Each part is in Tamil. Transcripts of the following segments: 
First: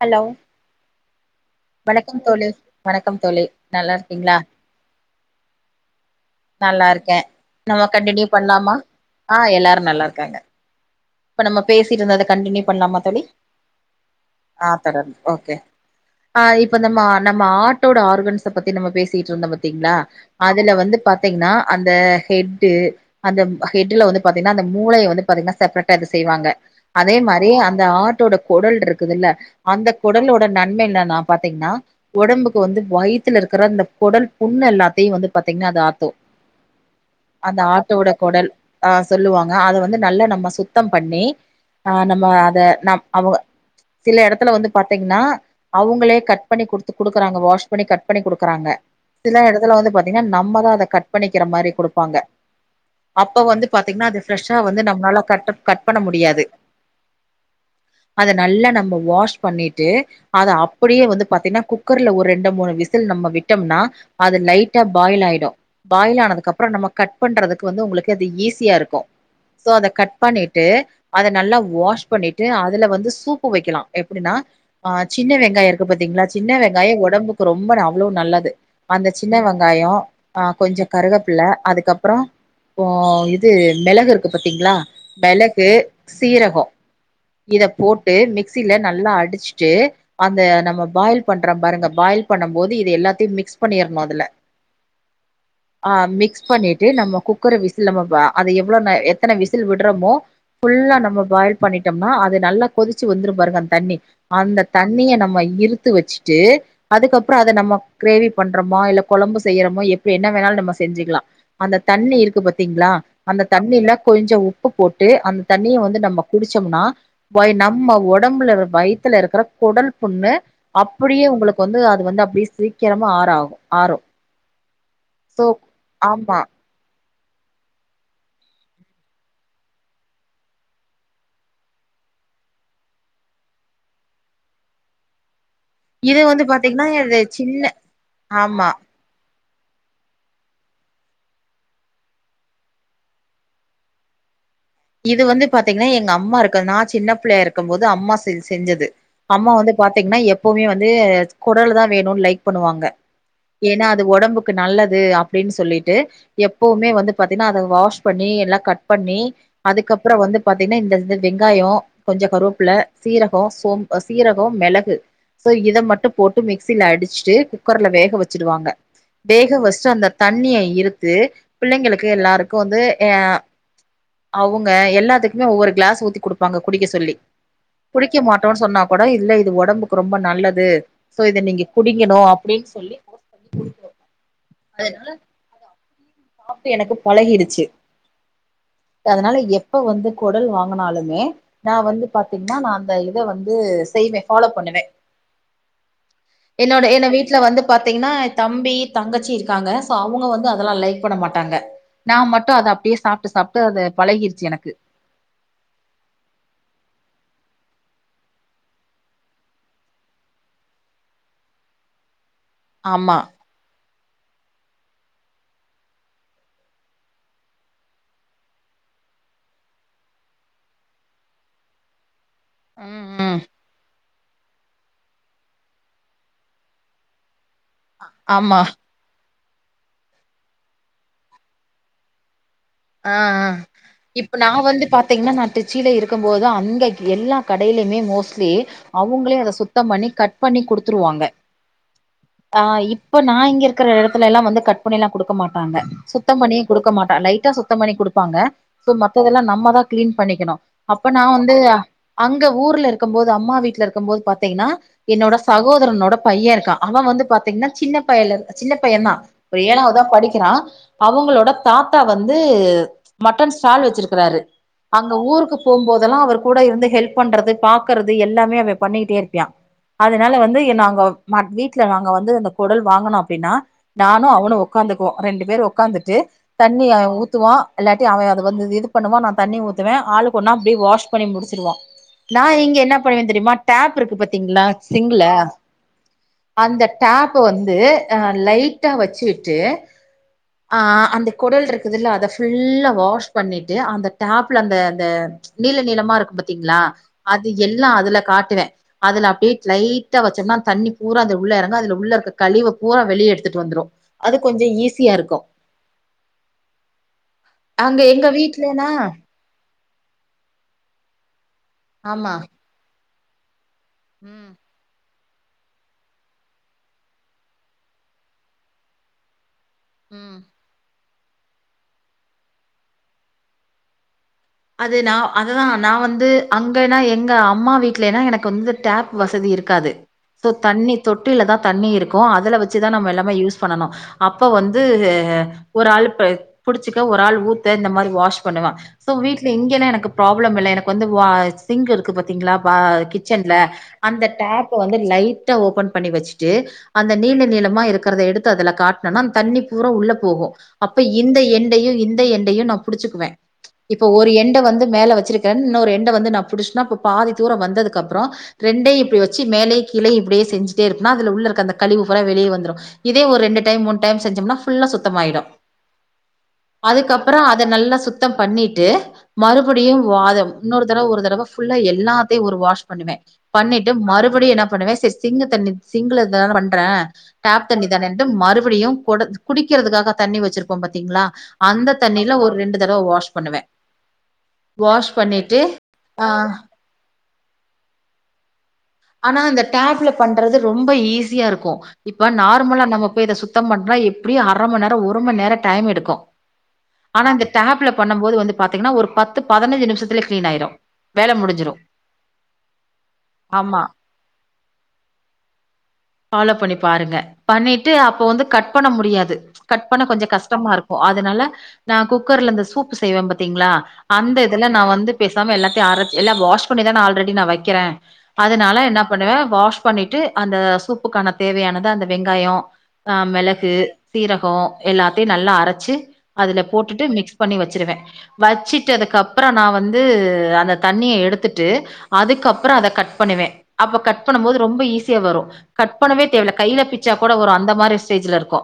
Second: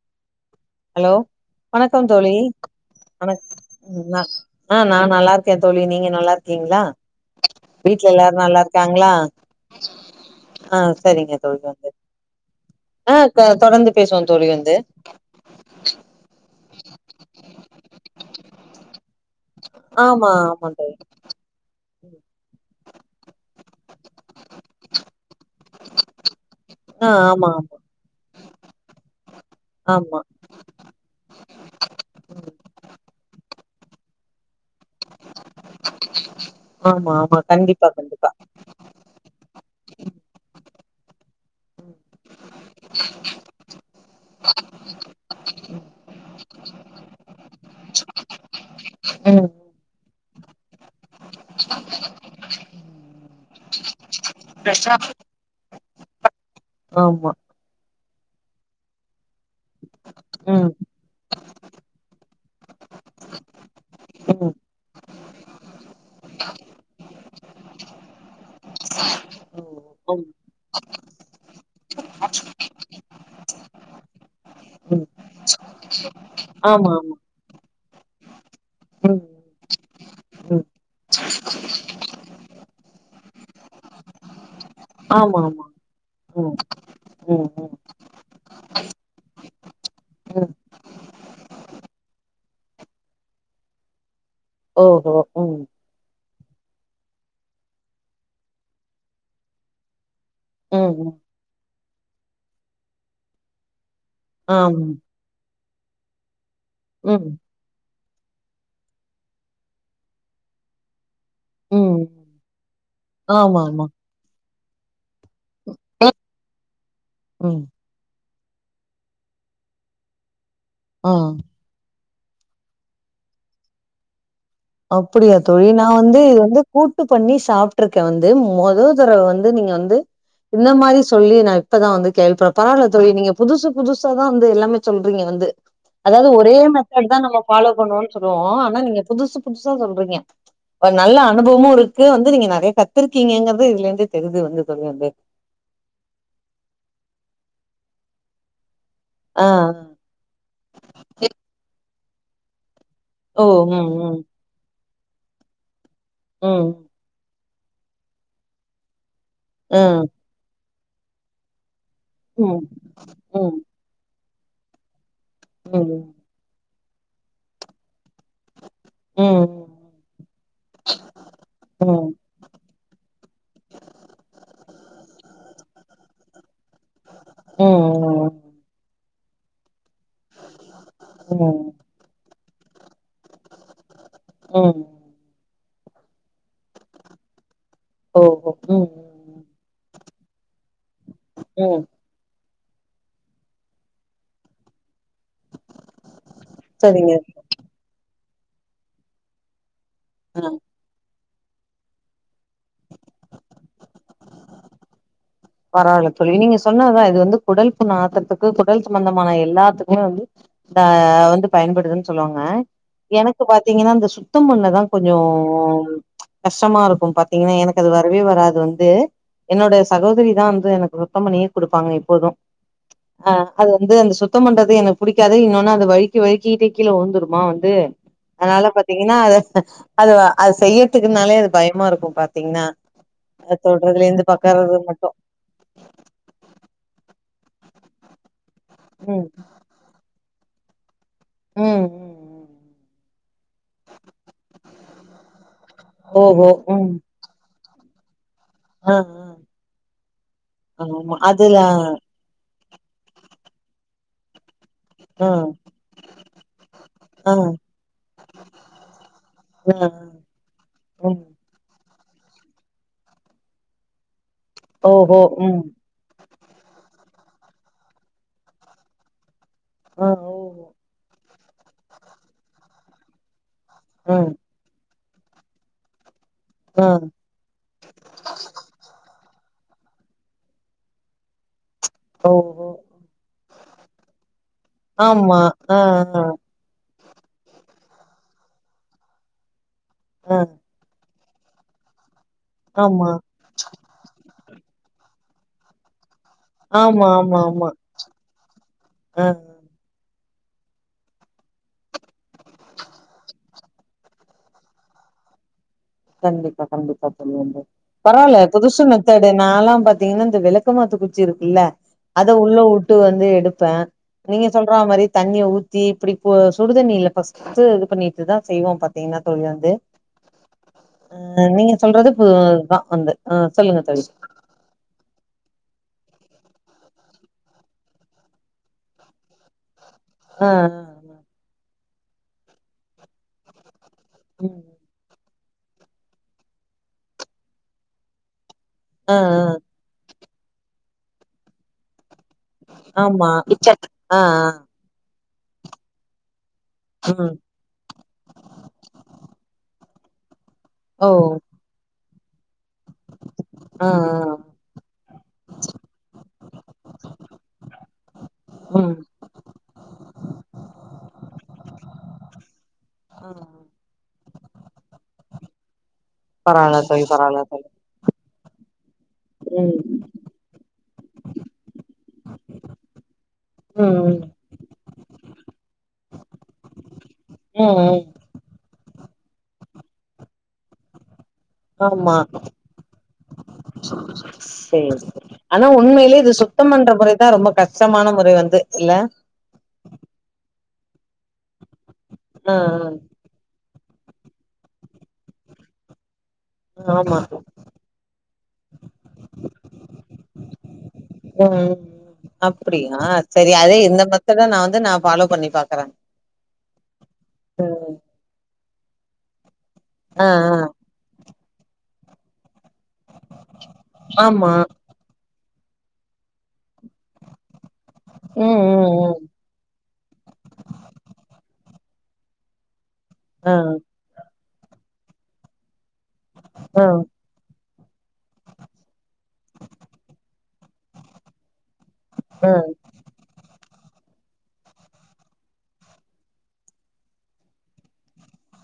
ஹலோ ஹலோ வணக்கம் தோழி வணக்கம் தோழி நல்லா வணக்கம் இருக்கீங்களா நா நா நல்லா இருக்கே தோழி நீங்க நல்லா இருக் நல்லாருக்கே நம்ப கண்டினியூ நல்லா பண்ணலாமா இருக்காங்களா ஆ எல்லாரும் நல்லா இருக்காங்க ஆ சரிங்க இப்ப தோழி நம்ம வந்து பேசிட்டு இருந்தத கண்டினியூ பண்ணலாமா ஆ தோழி தொடர்ந்து பேசுவோம் தோழி வந்து ஆ தொடர்ந்து ஓகே ஆ இப்ப நம்ம நம்ம ஆட்டோட ஆர்கன்ஸ்ச பத்தி நம்ப பேசிட்டு இருந்தோ பாத் தீங்களா ஆமா ஆமா அதுல வந்து தோழி பா த்தீங்னா அந்த ஹெட்டு அந்த ஹெட்டுல வந்து பாத்தீங்னா அந்த மூளைய வந்து பாத்தீங்னா அது செய்வாங்க ஆ அதே ஆமா மாறி அந்த ஆட்டோட குடல் இருக்குதுல்ல அந்த ஆமா ஆமா குடலோட நன்மை என்னான்னா பாத்தீங்னா ம் உடம்புக்கு வந்து வயித்துல இருக்கிற அந்த குடல் புண்ணு எல்லாத்தையு வந்து பாத்தீங்னா அது ஆத்தோ ஆமா ஆமா அந்த கண்டிப்பா ஆட்டோட கண்டிப்பா கொடல் அ சொல்லுவாங்க அத வந்து நல்லா நம்ம சுத்தம் பண்ணி ஆ நம்ம அத ந அவங்க சில இடத்துல வந்து பாத்தீங்னா அவுங்களே கட் பண்ணி குடுத்து குடுக்கறாங்க வாஷ் பண்ணி கட் பண்ணி குடுக்கறாங்க சில ம் எடத்துல வந்து பாத்தீங்னா நம்மதான் அதை கட் பண்ணிக்கிற மாறி குடுப்பாங்க அப்ப வந்து பாத்தீங்னா அது ஃப்ரெஷ்ஷா வந்து நம்மளால கட்ட கட் பண்ண முடியாது ஆமா அத நல்லா நம்ப வாஷ் பண்ணிட்டு அத ம் அப்படியே வந்து பாத்தீங்னா கு க்கர்ல ஒரு ரெண்டு மூணு விசில் நம்ம விட்டோம்னா அது ம் லைட் டா பாயில் ஆயிடும் பாயில் ஆனதுக்குப்கப்பறோ நம்ம கட் பண்றதுக்கு வந்து உங்களுக்கு அது ஈஸியா இருக்கு சோ அத கட் ம் பண்ணிட்டு அத நல்லா வாஷ் பண்ணிட்டு அதுல வந்து சூப்பு வைக்கலா எப்புடின்னா ஆ ம் சின்ன வெங்காயோ இருக்கு பாத்தீங்களா சின்ன வெங்காயோ ஆமா ஆமா உடம்புக்கு ரொம்ப அவ்ளோ நல்லது அந்த ம் சின்ன வெங்காயோ ஆ ம் கொஞ்ச கருகப்பிள்ளை அதுக்கப்பறோ ஓ இது மெளகு இருக்குது பாத்தீங்களா ஆமா ஆமா மெளகு ம் சீரகோ ம் இத ம் போட்டு மிக்சில நல்லா அடிச்சுட்டு அந்த ம் நம்ம பாயில் பண்றோ பாருங்க பாயில் பண்ணும் போது இது எல்லாத்தையு மிக்ஸ் பண்ணிறனு அதுல ஓஹோ ம் ஆ மிக்ஸ் பண்ணிட்டு நம்ம குக்கர விசில் நம்ம ஆ அத எவ்வளோ நே எத்தனை விசில் விடுறோமோ ம் ஃபுல்லா ம் நம்ம பாயில் பண்ணிட்டம்னா அது நல்லா கொதிச்சு வந்துரு பாருங்க அந்த தண்ணி அந்த ஆம் தண்ணிய நம்ம இறுத்து வச்சுட்டு ம் அதுக்கப்பறோ அத நம்ம கிரேவி பண்றோமோ இல்ல கொழம்பு செய்யறோமோ எப்ப என்ன வேணாலு நம்ம செஞ்சுக்கலா அந்த ம் தண்ணி இருக்கு பாத்தீங்களா அந்த ஆமா, ஆமா. தண்ணியில்ல கொஞ்ச உ ப்பு போட்டு அந்த தண்ணிய வந்து நம்ம குடிச்சோம்னா போயி ம். நம்ம ஒ டம்புல இருக்குற வயத்தல இருக்கிற கொடல் புண்ணு ஆ அப்படியே உங்களு வந்து அது வந்து அப்டியே சீக்கிரமா ஆறாகு ஆறு அப்படியா சோ தோழி நா வந்து ஆமா வந்து கூட்டு பண்ணி சாப்ட்ருக்கே வந்து மொத தறவ வந்து நீங்க வந்து இந்த மாரி சொல்லி நா இப்பதா வந்து கேள்விப்பறே பரவால தோழி நீங்க புதுசு புதுசா தா வந்து எல்லாமே சொல்றீங்க வந்து இது அதாவது வந்து ஒரே பாத்தீங்கன்னா மெத்தட்டு இது தா நம்ம சின்ன பாலோ பண்ணோ சொல்லுவோ ஆமா ஆனா நீங்க புதுசு புதுசா சொல்றீங்க ஒரு நல்ல அனுபவமு இருக்கு வந்து நீங்க நெறைய கத்துருக்கீங்கிறது இதுலருந்து தெரிது வந்து தோழி வந்து பாத்தீங்கன்னா எங்கம்மா இருக்க நா சின்ன பிள்ளையா இருக்கும் போது அம்மா செஞ் செஞ்சது ஆ, அம்மா ஆ. வந்து பாத் தீங்கன்னா எப்பவுமே வந்து கொடல் தா வேணு லைக் பண்ணுவாங்க ஓ! ம், ஏன்னா அது ம். ஒடம்புக் க்கு நல்லது அப்படின்னு சொல்லிட்டு ம். எப்பவுமே வந்து பாத்தீங்கன்னா அத வாஷ் பண்ணி எல்லா கட் பண்ணி ஆ. அதுக்கப்பறோ வந்து பாத்தீங்கன்னா இந்த இந்த வெங்காயோ கொஞ்ச ம், கருவப்புல சீரகொ ம், சோம்பு சீரகொ மெளகு சோ இத மட்டு ம், போட் டு மிக்சில அடிச்சுட்டு குக்கர்ல வேக வச்சுடுவாங்க ம், வேக ம். வச்சுட்டு அந்த தண்ணிய இருத்து ம். பிள்ளைங்களுக்கு எல்லாருக்கு வந்து ஏ ஆ அவங்க எல்லாத்துக்குமே ஒவ்வொரு க்ளாஸ் ஊத்தி குடுப்பாங்க குடிக்க சொல்லி ம் குடிக்க மாட்டோம்னு சொன்னா கூட இல்ல இது ஒடம்புக்கு ரொம்ப நல்லது சோ ம் இத ம் நீங்க குடிங்கணு அப்படின்னு சொல்லி போர்ஸ் பண்ணி குடிக்கணு ம் அதனால அத அப்டியே சாப்ட்டு எனக்கு பழகிடுச்சு ஓ ஓ ம் அதனால ம் எப்ப வந்து கொடல் வாங்குனாலுமே நா ம் வந்து பாத்தீங்கன்னா நா அந்த இத வந்து செய்வே ஃபாலோ பண்ணுவே என்னோட என்ன சரிங்க வீட்ல வந்து பாத்தீங்கன்னா தம்பி தங்கச்சி இருக்காங்க சோ அவங்க ஆ வந்து அதெல்லா லைக் பண்ண மாட்டாங்க நா மட்டு அத அப்டியே சாப்ட்டு சாப்ட்டு அத பழகிருச்சு எனக்கு பரவால்ல தோழி நீங்க சொன்னதுதா இது வந்து குடல் புண்ஆத்தத்துக்கு குடல் சம்பந்தமான எல்லாத்துக்குமே வந்து தா வந்து பயன்படுதுன்னு சொல்லுவாங்க ஆமா எனக் இப்ப பாத்தீங்கன்னா அந்த சுத்தம் பண்ணதா கொஞ்சோம் கஷ்டமா இருக்கும் பாத்தீங்கன்னா எனக்கு அது வரவே வராது வந்து என்னோட சகோதரி தா வந்து எனக்கு சுத்தம் பண்ணியே குடுப்பாங்க இப்போது ம் ஆ ம் அது வந்து அந்த சுத் சுத்தம் பண்றது எனக்கு புடிக்காது இன்னொன்னு அது வழு வழுக்கிட்டே கீழ விழுந்துருமா வந்து ஆமா அதனால [inaudible] ங்கன்னா அது அது அது செய்யறதுக்குனாலே அது பயமா இருக்கு பாத்தீங்கன்னா ஆ ஆ அது தொடுறதுல இருந்து இப்ப நான் பாக்கறது வந்து மட்டு பாத்தீங்கன்னா நான் திருச்சியிலருக்கும் போது அங்க எல்லா கடையிலுமே மோஸ்ட்லி ம் அவங்களே அத சுட் சுத்தம் பண்ணி கட் பண்ணி குடுத்துருவாங்க ம் ம் ம் ஆ இப்ப நான் இங்க இருக்கிற இடத்துலல்லாம் வந்து கட் பண்ணில்லாம் கொடுக்க மாட்டாங்க சுத்தம் ஓஹோ பண்ணியும் கொடுக்க ம் மாட்டான் லைட் ட்டா சுத்தம் பண்ணி கொடுப்பாங்க சோ ஆ ஆ மத்ததெல்லாம் நம்மதான் கிளீன் பண்ணிக்கணும் அப்ப ஆமா நான் வந்து அதுல அங்க ஊர்ல இருக்கும் போது அம்மா வீட்டுல இருக்கும் போது பாத்தீங்கன்னா ஆ என்னோட சகோதரனோட பையன் இருக்கான் அவன் வந்து ஆ ஆ பாத்தீங்கன்னா சின்ன பைய சின்ன பையன் தான் ஒரு ஆ. ஏழாவதான் படிக்கிறான் ம் அவங்களோட தாத்தா வந் ந்து மட்டன் ஸ்டால் வச்சிருக்கிறாரு அங்க ஓஹோ ஊருக்கு ம் போகுபோது போதல்லாம் அவர் கூடருந்து ஹெல்ப் பண்றது பாக்கறது எல்லாமே அவே பண்ணிக்கிட்டே இருப்பியா ஆ அதனால வந்து ஓஹோ என்ன அங்க வீட்ல நாங்க வந்து இந்த குடல் வாங்கினோம் அப்டின்னா ம் நானும் அவனும் ஒக் உக்காந்துக்குவோம் ரெண்டு பேர் உக்காந்துட்டு தண்ணி ஆ [unintelligible] ஊத்துவான் இல்லாட்டி அவன் அதை வந்து இது பண்ணுவான் நான் தண்ணி ஊத்துவேன் ஆளுக்கொன்னா அப்டியே வாஷ் பண்ணி முடிச்சுடுவோம் நான் ஓஹோ இங்க என்ன பண்ணுவேன் தெரிமா டேப் இருக்கு பாத்தீங்களா சிங்குள ஆமா ஆ ஆ அந்த டேப்ப வந்து அ லைட்டா வச்சுட்டு ஆ ஆ அந்த குடல் இருக்குதுல்ல அத ஃபுல்லா ஆமா வாஷ் பண்ணிட்டு அந்த டேப்ல அந்த அந்த நீள நீளமா இருக்கும் பா த்திங்ளா ஆமா ஆமா அது ஆமா எல்லாம் அதுல காட்டுவேன் ஆ அதுல அப்டியே லைட்டா வச்சோம்னா தண்ணி பூரா அந்த உள்ள இறங்கும் அதுல உள்ள இருக்க கழிவு பூராம் வெளிய எடுத்துட்டு வந்துடும் அது கொஞ்சம் ஈஸியாருக்கும் கண்டிப்பா கண்டிப்பா தோழி அங்க எங்க பரவால புதுஷா வீட்லனா மெத்தேட நாலாம் பாத்தீங்கன்னா இந்த வெளக்கமாத்து குச்சி இருக்குல்ல ஆமா அத உள்ள விட்டு வந்து எடுப்பேன் நீங்க ம் சொல்றா மாரி தண்ணிய ஊத்தி இப்டி சுடுதண்ணில ஃபஸ்ட்டு இது பண்ணிட்டு தான் செய்வோம் பாத்தீங்கன்னா தோழி வந்து ம் அ நீங்க சொல்றது பு இதான் வந்து அ சொல்லுங்க தோழி அது நான் அதுதான் நான் வந்து அங்கன்னா எங்க அம்மா வீட்லனா எனக்கு வந்து டேப் வசதி இருக்காது சோ ஆ தண்ணி தொட்டில தான் தண்ணி இருக்கும் அதுல வச்சுதான் நம்ம எல்லாமே யூஸ் பண்ணனும் அப்ப வந்து ஒரு ஆள் புடிச்சுக்க ஒரு ஆள் ஊத்த இந்த மாரி வாஷ் பண்ணுவேன் ஸோ ஆ ஆ ஆ வீட்டில் இங்கேல்லாம் எனக்கு ப்ராப்ளம் இல்லை எனக்கு வந்து வா சிங்க் இருக்கு பாத்தீங்ளா ஆமா கிச்சன்ல ஆ ஆ அந்த டேப் ப வந்து லைட்டா ஓபன் பண்ணி வச்சுட்டு அந்த ம் நீள நீளமா இருக்க எடுத்து அதல காட்டினோனா தண்ணி பூரா உள்ள போகும் அப்ப ஓ இந்த எண்டையும் இந்த எண்டையும் நம் புடுச்சுக்குவே ஆ இப்ப ஒரு ஆ எண்ட வந்து மேல வச்சிருக் டன் இன்னொரு எண்ட வந்து நா புடிச்சேனா பாதி தூரோ வந்ததுக்கு அப்றோ ம் ரெண்டையு இப்டி வச்சு மேலே கீழயு இப்டியே செஞ்சிட்டே இருந்தா அதுல உள்ள இருக்க அந்த கழிவு ஃபூரா வெளிய வந்துரு இதே ஆ ஒரு ரெண்டு டைம் மூணு டைம் செஞ்சோம்னா ஃபுல்லா சுத்தமாயிடோ பரவால்ல தோழி அதுக்கப்புற பரவால்ல அத தோழி நல்லா சுத்தம் பண்ணிட்டு ம் மறுபடியு வாதம் இன்னொரு தடவ ஒரு தடவ ஃபுல்லா எல்லாத்தையு ஒரு வாஷ் பண்ணுவே ம் பண்ணிட்டு ம் மறுபடியு என்ன பண்ணுவே செரி சிங்க் தண்ணி சிங்க்ல இருந்து தானே பண்றே டப் ம் தண்ணி ம் தானே [unintelligible] மறுபடியு கொட குடிக்கிறதுக்காக தண்ணீ வச்சிருப்போம் பாத்தீங்களா அந்த தண்ணில ஒரு ரெண்டு தடவ வாஷ் பண்ணுவேன். செரி வாஷ் செரி பண்ணிட்டு ஆனா உண்மையிலே ஆ இது சுத்தம் பன்ற முறை தான் ரொம்ப கஷ்டமான முறை வந்து இல்ல ஆனா அந்த டேப்ல பண்றது ரொம்ப ஈஸியா இருக்கு இப்ப ஆ நார்மலா நம்ப போய் இத சுத் சுத்தம் பண்ணா எப்படியு அர மண் நேரோ ஒரு மண் நேரோ டைம் எடுக்கு ஆ ஆமா ஆனா அங்க டேப்ல பண்ணும் போது வந்து பாத்தீங்கன்னா ஒரு பத்து பதின்சு நிமிஷத்துல கிளீன் ஆயிரு வேல முடிஞ்சிரு அப்படியா சரி அதே ஆமா இந்த பொத்தது நா வந்து நா ஃபாலோ பண்ணி பாக்குறே ஃபாலோ பண்ணி பாருங்க பண்ணிட்டு ம் அப்போ வந்து கட் பண்ண முடியாது கட் பண்ண கொஞ்ச ஆ ஆ கஷ்டமாக இருக் அதனால நா குக்கர்ல இந்த சூப்பு செய்வே பாத்தீங்ளா அந்த ஆமா இதுல நா வந்து பேசாம எல்லாத்தயு அரச் எல்ல வாஷ் பண்ணிதா ஆல்ரெடி நா வைக்கிறே ம் அதனால ம் என்ன ம் பண்ணுவே வாஷ் பண்ணிட்டு அந்த சூப்புக்கான தேவையானத அந்த வெங்காயோ ஆ மெளகு சீரகோ எல்லாத்தையு நல்லா அரச்சு அதுல ஆ போட்டுட்டு மிக்ஸ் பண்ணி வச்சிருவே வச்சுட்டு அதுக்குப்புற நா வந்து அந்த தண்ணிய எடுத்துட்டு ஆ அதுக்கப்புற அத கட் பண்ணுவே அப்ப கட் பண்ணும் போது ரொம்ப ஈஸியா வரு கட் பண்ணவே தேவல்ல கையில பிச்சா கூட வரு அந்த மாரி ஸ்டேஜ்ல இருக்கோ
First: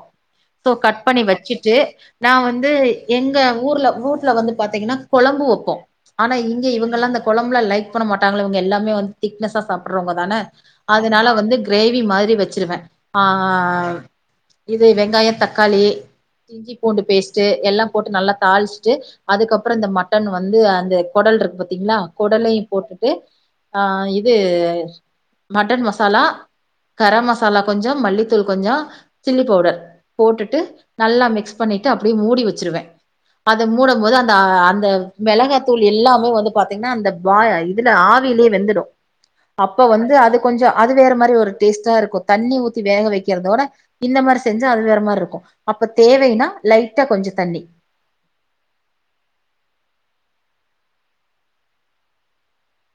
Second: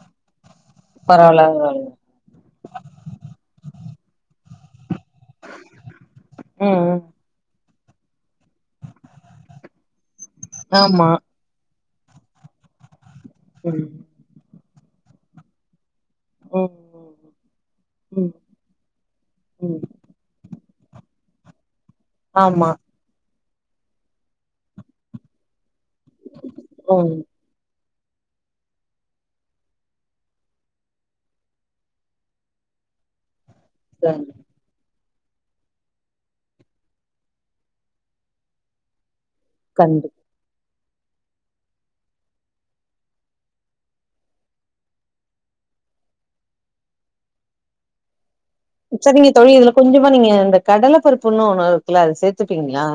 தோ கட் பண்ணி பரவால்ல வச்சுட்டு பரவால்ல நா வந்து எங்க ஊர்ல ஊர்ல வந்து பாத்தீங்கன்னா கொழம்பு வைப்போ ஆனா இங்க ம் ம் இவங்கெல்லா அந்த கொழம்புலா லைக் பண்ண மாட்டாங்களா இவங்க எல்லாமே வந் ஃபிட்னஸா சாப்பிடுறவங்க தான ஆமா அதனால வந்து கிரேவி மாரி வச்சிருவே ஆ ஆ ம் ஆ இது வெங்காய தக்காளி ம் இஞ்சி பூண்டு பேஸ்ட் டு எல்லா போட்டு ம் ம் நல்லா தாளிச்சுட்டு அதுக்கப்புற ம் இந்த மட்டன் வந்து அந்த கொடல் இருக்கு பாத்தீங்களா கொடலையு ஆமா போட்டுட்டு ஆ இது மட்டன் மசாலா ம் கரம் மசா சாலா கொஞ்ச மல்லித்தூள் கொஞ்ச சில்லி பவுடர் போட்டுட்டு நல்லா மிக்ஸ் பண்ணிட்டு அப்படி மூடி வச்சிருவே அத மூடும் போது சரி அந்த அந்த மெளகாத்தூள் எல்லாமே வந்து பாத்தீங்கன்னா அந்த பா இதுல ஆவியிலே வெந்துடு அப்ப வந்து கண்டிப் அது கொஞ்ச அது வேற மாரி ஒரு டேஸ்ட்டா இருக்கோ தண்ணி ஊத்தி வேக வைக்கிறதோட இந்த மாரி செஞ்சா அது வேற மாரி இருக்கோ அப்ப தேவைன்னா லைட்டா கொஞ்ச தண்ணி சரிங்க தோழி இதுல கொஞ்சமா நீங்க இந்த கடல பருப்புன் ஒண்ணு இருக்குல்ல அத சேத்துப்பீங்களா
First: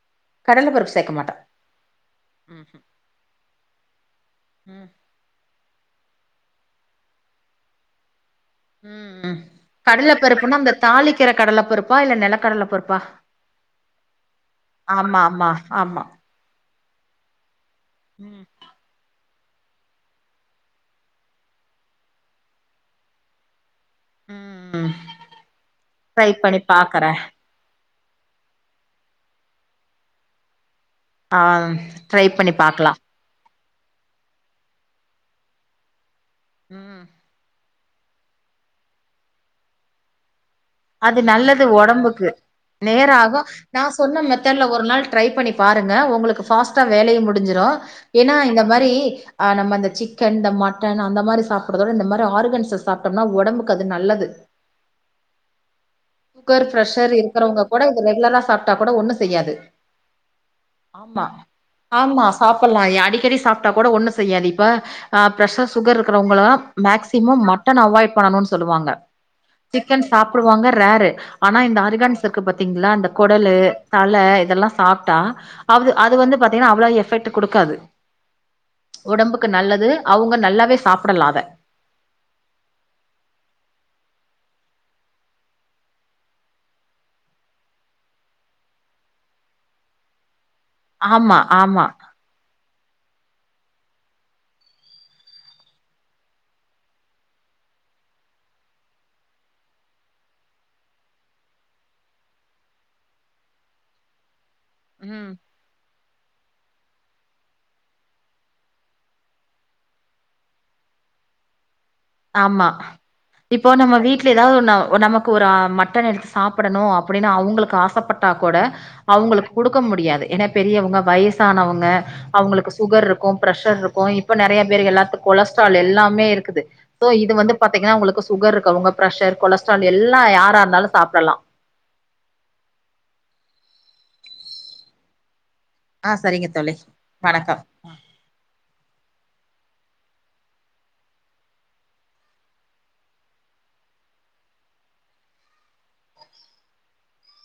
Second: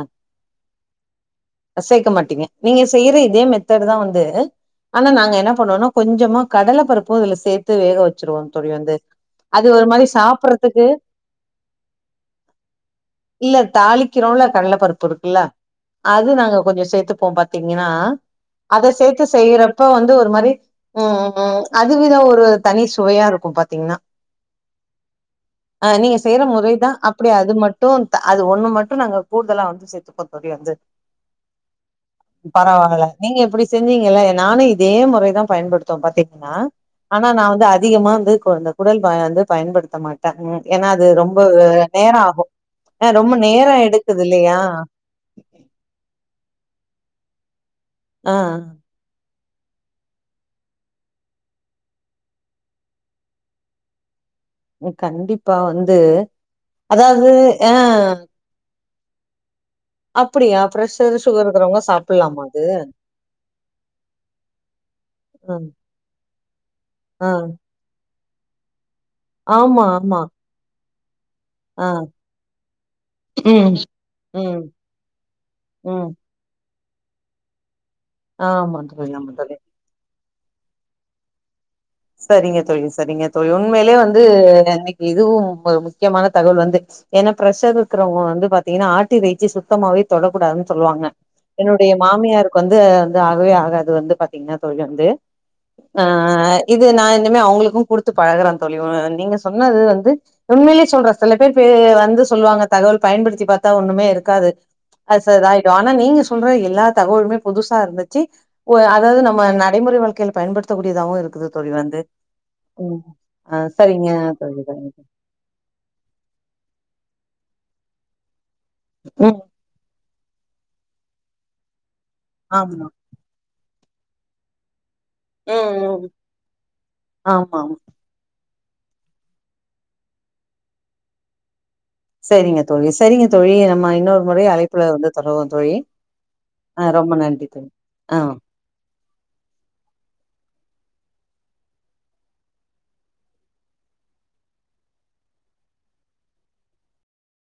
கடல பருப்பு சேக்க மாட் சேக்க மாட்டீங்க நீங்க செய்யுற இதே மெத்த்ட்தா வந்து ம் ஆனா நாங்க என்ன பண்ணோனா கொஞ்சமா கடல பருப்பு இதுல சேத்து வேக வச்சுருவாங் தோழி வந்து ம் ம் அது ஒரு மாரி கடல பருப்புன்னா சாப்பிறக் அந்த தாளிக்கிற கடல பருப்பா இல்ல நெலக்கடல பருப்பா இல்ல தாளிக்கிறோல கடல பருப்பு ஆமா இருக்குல்ல ஆமா ஆமா அத் அது நாங்க கொஞ்ச சேத்துப்போ பாத்தீங்கன்னா ம் அத சேத்து செய்றப்ப வந்து ஒரு மாரி ம் ம் அது வித ஒரு தனி சுவையா இருக்கு பாத்தீங்ன்னா ம் ம் அ நீங்க ட்ரை செய்யற பண்ணி முறைதா பாக்குறே அப்டியே அது மட் ட்டு அது ஒண்ணு மட்டு நாங்க கூடுதலா வந்து சேத்துப்போ தோழி ஆ ட்ரை பண்ணி பாக்லா பரவால்ல நீங்க இப்படி செஞ்சீங்கல நானு இதே முறைதா பயன்படுத்த பாத்தீங்கன்னா ம் ஆனா நா வந்து அதிகமா வந்து இந்த குடல் வந்து பயன்படுத்த மாட் ம் ஏனா அது ரொம்ப நல்லது நேர ஒடம்புக்கு ஆகும் ஆ நேரோ ரொம்ப ஆகு நேர நா சொன்ன எடுக்குது இல்லையா மெத்தட்ல ஒரு நாள் ட்ரை பண்ணி பாருங்க உங்களுக்கு ஃபாஸ்டா வேலையு முடிஞ்சிடு ஏன்னா ஆ இந்த மாரி அ நம்ம இந்த சிக்கன் இந்த மட்டன் அந்த மாரி சாப்ட்றதோட இந்த மாதிரி ஆர்கன்ஸ் சாப்டோம்னா ஒடம்புக்கு அது நல்லது நீ கண்டிப்பா வந்து சுகர் ப்ரெஷர் அதாவது இருக்கிறவங்க ஆ கூட இது ரெகுலராக சாப்ட்டா கூட ஒன்னு செய்யாது அப்டியா ப்ரெஷர் ஆமா சுகர்ரோட ஆமா சாப்டலா அடிக்கடி சாப்டா கூட ஒண்ணு செய்யாது இப்ப ஆ ம் ப்ரெஷர் சுகர் இருக்கறவங்க எல்லா ஆ மேக்சிமம் மட்டன் அவாய்ட் பண்ணணுனு சொல்லுவாங்க ஆமா ஆமா டுவாங்க ரேரு ஆனா இந்த ஆ ஆர்கான்ஸ் இருக்கு பாத்தீங்களா இந்த குடலு ம், தல ம், இதெல்லா சாப்பிட்டா அது ம். அது வந்து பாத்தீங்கன்னா அவ்வள எபெக்ட் கொடுக்காது ஆமா தோழி, ஆமா ஒடம்புக்கு தோழி. நல்லது அவுங்க நல்லாவே சாப்பிடலா அத சரிங்க தோழி சரிங்க தோழி உண்மையிலே வந்து இன்னைக்கி இதுவு ஒரு முக்கியமான தகவல் வந்துச்சு ஏனா பிரசர் இருக்கிறவங்க வந்து பாத்தீன்னா ஆட்டு இறைச்சி சுத்தமாவே தொடக்கூடாதுன்னு சொல்லுவாங்க ஆமா ஆமா என்னுடைய மாமியார் வந்து வந்து ஆகவே ஆகாது வந்து பாத்தீங்கன்னா தோழி வந்து ஆ இது நா இனிமே அவங்களுக்கு குடுத்து பழகுறே தோழி நீங்க சொன்னது வந்து உம்மேலயே சொல்ற சில பேர் பே வந்து சொல்லுவாங்க தகவல் பயன்படுத்தி பாத்தா ஒண்ணுமே இருக்காது அது ச ம் இதாயிடு ஆனா நீங்க சொல்ற எல்லா தகவலுமே புதுசா இருந்துச்சு ஒ அதாவது நம்ம நடைமுறை வாழ்கையில பயன்படுத்த கூடியதாவு இருக்குது தோழி வந்து ஆமா ம் ஆ இப்போ நம்ம சரிங்க வீட்ல ஏதாவது தோழி ஒன்னு நம்ம க்கு ஒரு மட்டன் எடுத்து சாப்பிடணு அப்டின்னு அவங்களுக்கு ஆசப்பட்டா கூட ம் அவங்களுக்கு குடுக்க முடியாது ஏன்னா பெரியவங்க வயசானவங்க அவங்களுக்கு ஆமா சுகர் இருக்கு பிரஷர் இருக்கு இப்ப நெறைய பேர் எல்லாத்துக்கு ம் கொலஸ்ட்ரால் ம் எல்லாமே இருக்குது சோ இது வந்து ஆமா ஆமா பாத்தீங்கன்னா உங்களுக்கு சுகர் இருக்கராவங்க பிரஷர் கொலஸ்ட்ரால் எல்லா யாரா இருந்தாலு சாப்டலா சரிங்க தோழி சரிங்க தோழி நம்ம இன்னொரு முறை அழைப்புல வந்து தொடர்வோ தோழி ஆ சரிங்க தோழி ஆ ரொம்ப நன்றி வணக்கம் தோழி ஆ